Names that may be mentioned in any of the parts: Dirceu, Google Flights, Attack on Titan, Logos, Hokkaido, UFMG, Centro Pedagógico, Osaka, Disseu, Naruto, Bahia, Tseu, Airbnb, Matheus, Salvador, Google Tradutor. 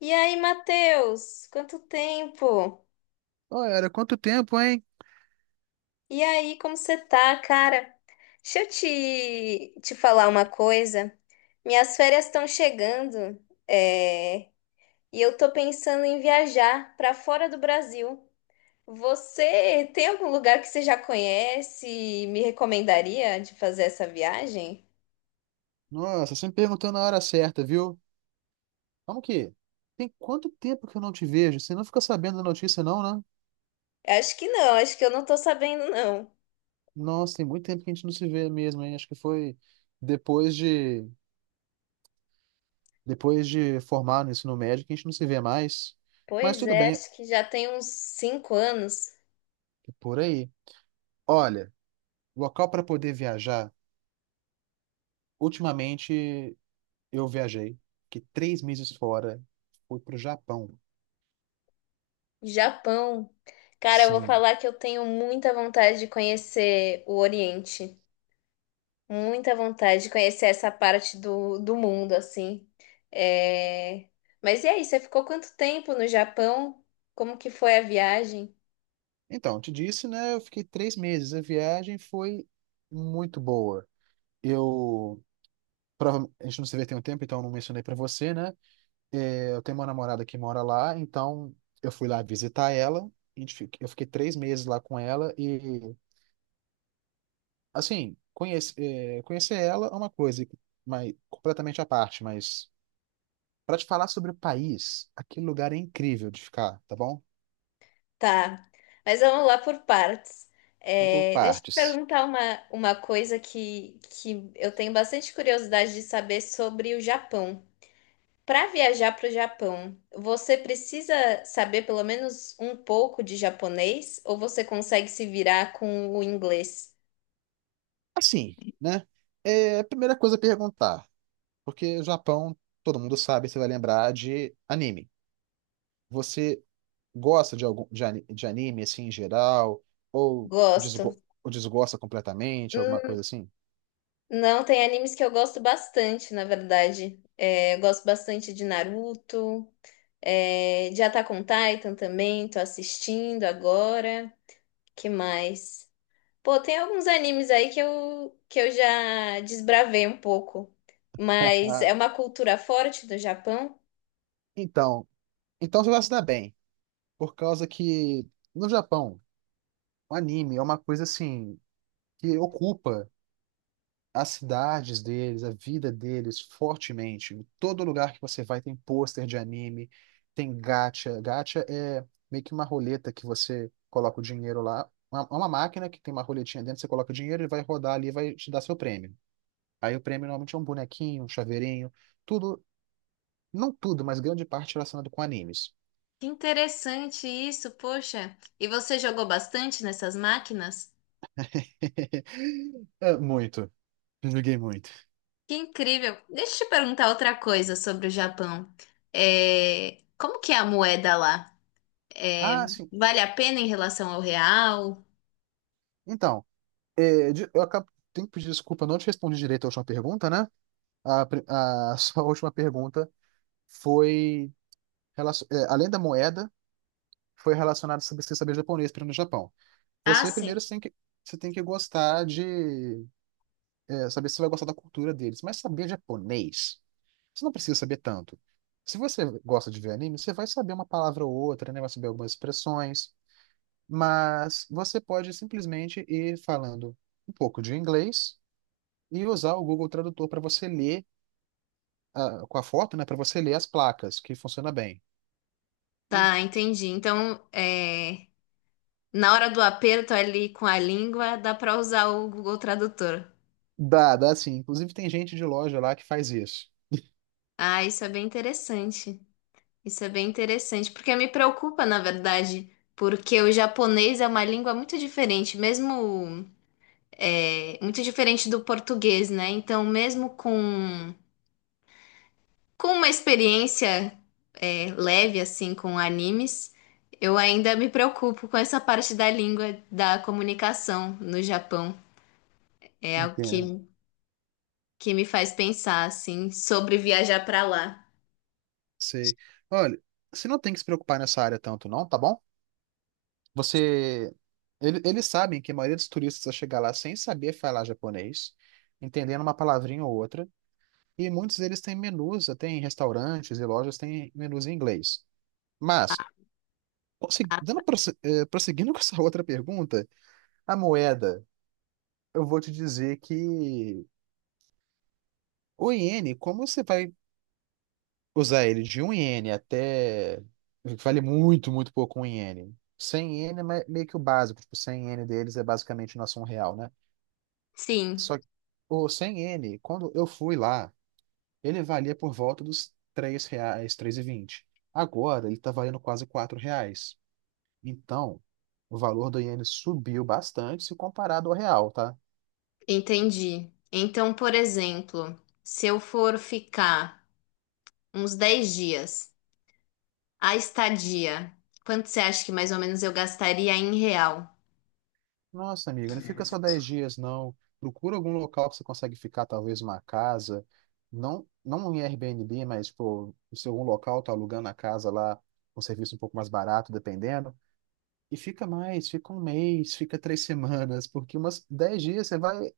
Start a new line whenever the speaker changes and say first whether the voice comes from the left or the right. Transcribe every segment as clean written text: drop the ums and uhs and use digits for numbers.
left: E aí, Matheus? Quanto tempo?
right: Ô, era quanto tempo, hein?
left: E aí, como você tá, cara? Deixa eu te falar uma coisa. Minhas férias estão chegando, é, e eu tô pensando em viajar para fora do Brasil. Você tem algum lugar que você já conhece e me recomendaria de fazer essa viagem?
right: Nossa, você me perguntou na hora certa, viu? Como que? Tem quanto tempo que eu não te vejo? Você não fica sabendo da notícia, não, né?
left: Acho que não, acho que eu não tô sabendo, não.
right: Nossa, tem muito tempo que a gente não se vê mesmo, hein? Acho que foi depois de depois de formar no ensino médio que a gente não se vê mais. Mas
left: Pois
right: tudo
left: é,
right: bem, é
left: acho que já tem uns 5 anos.
right: por aí. Olha, local para poder viajar. Ultimamente eu viajei, fiquei 3 meses fora, fui pro Japão.
left: Japão. Cara, eu vou
right: Sim.
left: falar que eu tenho muita vontade de conhecer o Oriente. Muita vontade de conhecer essa parte do mundo, assim. É... Mas e aí, você ficou quanto tempo no Japão? Como que foi a viagem?
right: Então, eu te disse, né? Eu fiquei 3 meses. A viagem foi muito boa. Eu. A gente não se vê tem um tempo, então eu não mencionei pra você, né? É, eu tenho uma namorada que mora lá, então eu fui lá visitar ela. Eu fiquei três meses lá com ela e, assim, conhecer ela é uma coisa, mas completamente à parte. Mas pra te falar sobre o país, aquele lugar é incrível de ficar, tá bom?
left: Tá, mas vamos lá por partes.
right: Vamos por
left: Deixa eu te
right: partes.
left: perguntar uma coisa que eu tenho bastante curiosidade de saber sobre o Japão. Para viajar para o Japão, você precisa saber pelo menos um pouco de japonês ou você consegue se virar com o inglês?
right: Assim, né? É a primeira coisa a perguntar. Porque o Japão, todo mundo sabe, você vai lembrar de anime. Você gosta de algum de anime assim em geral
left: Gosto.
right: ou desgosta completamente, alguma
left: Hum,
right: coisa assim?
left: Não, tem animes que eu gosto bastante, na verdade. Eu gosto bastante de Naruto, de Attack on Titan também, tô assistindo agora. Que mais? Pô, tem alguns animes aí que eu já desbravei um pouco, mas é
right: Ah,
left: uma cultura forte do Japão.
right: Então, então você vai se dar bem, por causa que no Japão, o anime é uma coisa assim que ocupa as cidades deles, a vida deles, fortemente. Em todo lugar que você vai tem pôster de anime, tem gacha. Gacha é meio que uma roleta que você coloca o dinheiro lá. É uma máquina que tem uma roletinha dentro, você coloca o dinheiro, ele vai rodar ali e vai te dar seu prêmio. Aí o prêmio normalmente é um bonequinho, um chaveirinho, tudo, não tudo, mas grande parte relacionado com animes.
left: Que interessante isso, poxa. E você jogou bastante nessas máquinas?
right: É, muito. Joguei muito.
left: Que incrível. Deixa eu te perguntar outra coisa sobre o Japão. Como que é a moeda lá?
right: Ah,
left: É,
right: sim.
left: Vale a pena em relação ao real?
right: Então, eu acabo, tenho que pedir desculpa, eu não te respondi direito a última pergunta, né? A sua última pergunta foi, além da moeda, foi relacionada sobre você saber japonês para ir no Japão.
left: Ah,
right: Você
left: sim.
right: primeiro você tem que, você tem que gostar de, saber se você vai gostar da cultura deles, mas saber japonês, você não precisa saber tanto. Se você gosta de ver anime, você vai saber uma palavra ou outra, né? Vai saber algumas expressões, mas você pode simplesmente ir falando um pouco de inglês e usar o Google Tradutor para você ler, ah, com a foto, né? Para você ler as placas, que funciona bem.
left: Tá, entendi. Então, na hora do aperto ali com a língua, dá pra usar o Google Tradutor.
right: Dá, dá sim. Inclusive tem gente de loja lá que faz isso.
left: Ah, isso é bem interessante. Isso é bem interessante, porque me preocupa, na verdade, porque o japonês é uma língua muito diferente, mesmo muito diferente do português, né? Então, mesmo com uma experiência leve, assim, com animes, eu ainda me preocupo com essa parte da língua da comunicação no Japão. É algo que,
right: Entendo.
left: que me faz pensar, assim, sobre viajar para lá.
right: Sei. Olha, você não tem que se preocupar nessa área tanto, não, tá bom? Você. Eles sabem que a maioria dos turistas vai chegar lá sem saber falar japonês, entendendo uma palavrinha ou outra, e muitos deles têm menus, até em restaurantes e lojas têm menus em inglês. Mas, prosseguindo com essa outra pergunta, a moeda, eu vou te dizer que o iene, como você vai usar ele de um iene até. Vale muito, muito pouco um iene. Cem iene é meio que o básico, tipo, 100 iene deles é basicamente nosso um real, né?
left: Sim,
right: Só que o 100 iene, quando eu fui lá, ele valia por volta dos 3 reais, 3,20. Agora ele tá valendo quase 4 reais. Então, o valor do iene subiu bastante se comparado ao real, tá?
left: entendi. Então, por exemplo, se eu for ficar uns 10 dias. A estadia. Quanto você acha que mais ou menos eu gastaria em real?
right: Nossa, amigo, não fica só 10 dias, não. Procura algum local que você consegue ficar, talvez uma casa. Não, não em Airbnb, mas, pô, se algum local tá alugando a casa lá, um serviço um pouco mais barato, dependendo. E fica mais, fica um mês, fica três semanas, porque umas 10 dias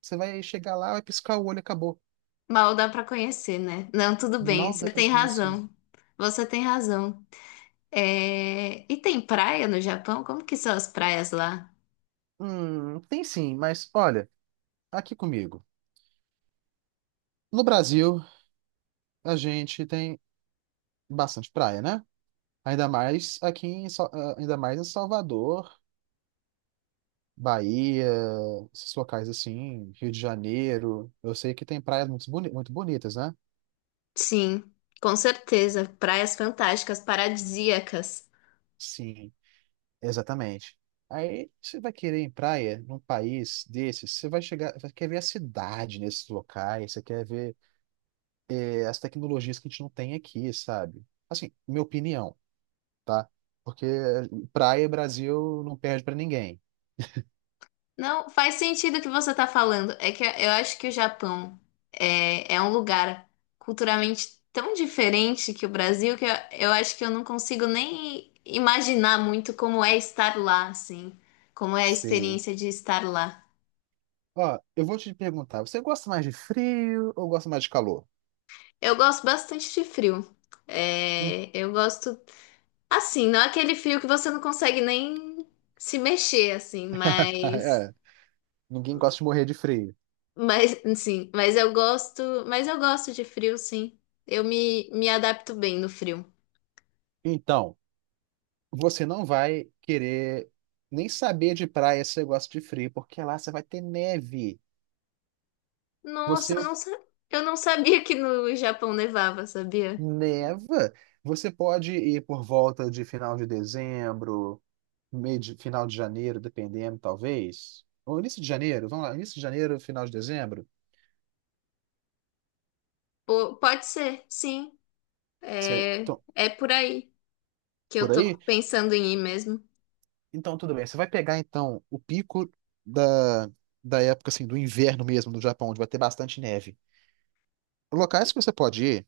right: você vai chegar lá, vai piscar o olho e acabou.
left: Mal dá pra conhecer, né? Não, tudo bem.
right: Mal
left: Você
right: dá pra
left: tem
right: conhecer.
left: razão. Você tem razão. E tem praia no Japão? Como que são as praias lá?
right: Tem sim, mas olha, aqui comigo. No Brasil, a gente tem bastante praia, né? Ainda mais em Salvador, Bahia, esses locais assim, Rio de Janeiro. Eu sei que tem praias muito bonitas, né?
left: Sim, com certeza. Praias fantásticas, paradisíacas.
right: Sim, exatamente. Aí você vai querer ir em praia num país desses, você vai chegar, você quer ver a cidade nesses locais, você quer ver as tecnologias que a gente não tem aqui, sabe? Assim, minha opinião, tá? Porque praia Brasil não perde pra ninguém.
left: Não, faz sentido o que você está falando. É que eu acho que o Japão é um lugar culturalmente tão diferente que o Brasil que eu acho que eu não consigo nem imaginar muito como é estar lá, assim, como é a experiência de estar lá.
right: Ó, eu vou te perguntar, você gosta mais de frio ou gosta mais de calor?
left: Eu gosto bastante de frio.
right: Hum.
left: Eu gosto, assim, não é aquele frio que você não consegue nem se mexer, assim, mas.
right: É, ninguém gosta de morrer de frio.
left: Mas sim, mas eu gosto de frio, sim. Eu me adapto bem no frio.
right: Então, você não vai querer nem saber de praia se você gosta de frio, porque lá você vai ter neve.
left: Nossa,
right: Você
left: eu não sabia que no Japão nevava, sabia?
right: neva, você pode ir por volta de final de dezembro, final de janeiro, dependendo, talvez. Ou início de janeiro, vamos lá, início de janeiro, final de dezembro.
left: Pode ser, sim.
right: Você,
left: É,
right: então,
left: é por aí que eu
right: por
left: tô
right: aí?
left: pensando em ir mesmo.
right: Então, tudo bem. Você vai pegar, então, o pico da, da época, assim, do inverno mesmo do Japão, onde vai ter bastante neve. Locais que você pode ir,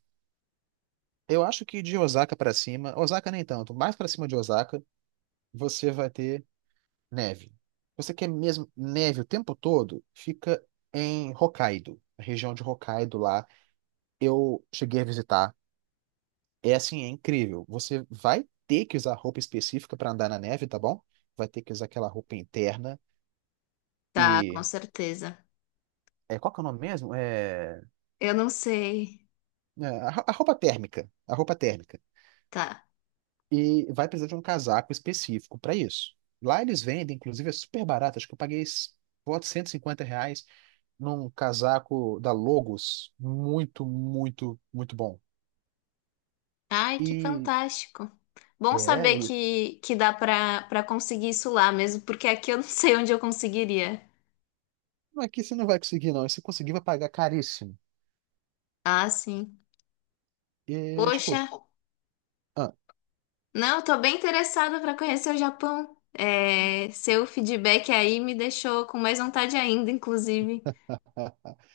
right: eu acho que de Osaka pra cima, Osaka nem tanto, mais pra cima de Osaka, você vai ter neve. Você quer mesmo neve o tempo todo? Fica em Hokkaido, a região de Hokkaido lá. Eu cheguei a visitar. É assim, é incrível. Você vai ter que usar roupa específica pra andar na neve, tá bom? Vai ter que usar aquela roupa interna.
left: Tá, com
right: e
left: certeza.
right: Qual que é o nome mesmo? É,
left: Eu não sei.
right: é, a ro- a roupa térmica. A roupa térmica.
left: Tá.
right: E vai precisar de um casaco específico para isso. Lá eles vendem, inclusive, é super barato. Acho que eu paguei, volta de R$ 150 num casaco da Logos. Muito, muito, muito bom.
left: Ai, que
right: E
left: fantástico. Bom
right: é,
left: saber
right: ele-
left: que dá pra conseguir isso lá mesmo, porque aqui eu não sei onde eu conseguiria.
right: não, aqui você não vai conseguir, não. E se conseguir, vai pagar caríssimo.
left: Ah, sim.
right: E
left: Poxa.
right: tipo, ah,
left: Não, tô bem interessada para conhecer o Japão. Seu feedback aí me deixou com mais vontade ainda, inclusive.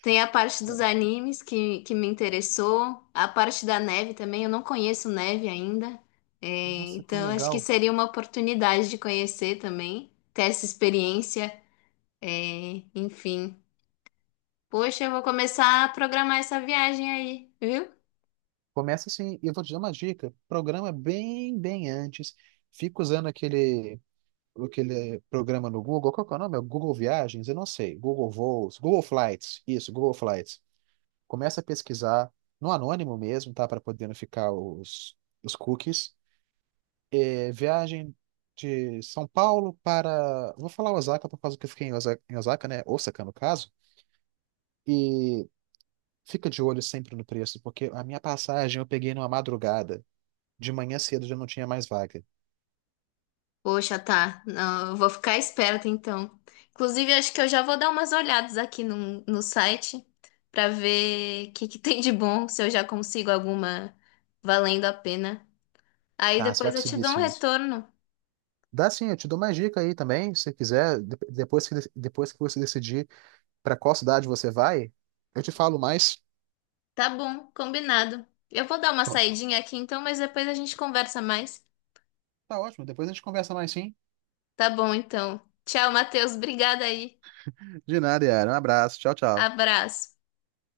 left: Tem a parte dos animes que me interessou, a parte da neve também. Eu não conheço neve ainda, É,
right: nossa, é tão
left: então acho que
right: legal.
left: seria uma oportunidade de conhecer também, ter essa experiência. Enfim, poxa, eu vou começar a programar essa viagem aí, viu?
right: Começa assim, e eu vou te dar uma dica. Programa bem, bem antes. Fica usando aquele programa no Google, qual que é o nome? É Google Viagens? Eu não sei. Google Voos, Google Flights, isso, Google Flights. Começa a pesquisar no anônimo mesmo, tá? Para poder não ficar os cookies. Viagem de São Paulo para. Vou falar Osaka por causa que eu fiquei em Osaka, né? Osaka, no caso. E fica de olho sempre no preço, porque a minha passagem eu peguei numa madrugada. De manhã cedo já não tinha mais vaga.
left: Poxa, tá. Não, eu vou ficar esperta então. Inclusive, acho que eu já vou dar umas olhadas aqui no site pra ver o que que tem de bom, se eu já consigo alguma valendo a pena. Aí
right: Tá, você vai
left: depois eu te
right: conseguir
left: dou um
right: sim.
left: retorno.
right: Dá sim, eu te dou mais dica aí também, se quiser, depois que você decidir para qual cidade você vai, eu te falo mais.
left: Tá bom, combinado. Eu vou dar uma saidinha aqui então, mas depois a gente conversa mais.
right: Tá ótimo, depois a gente conversa mais sim.
left: Tá bom, então. Tchau, Matheus. Obrigada aí.
right: De nada, Yara. Um abraço. Tchau, tchau.
left: Abraço.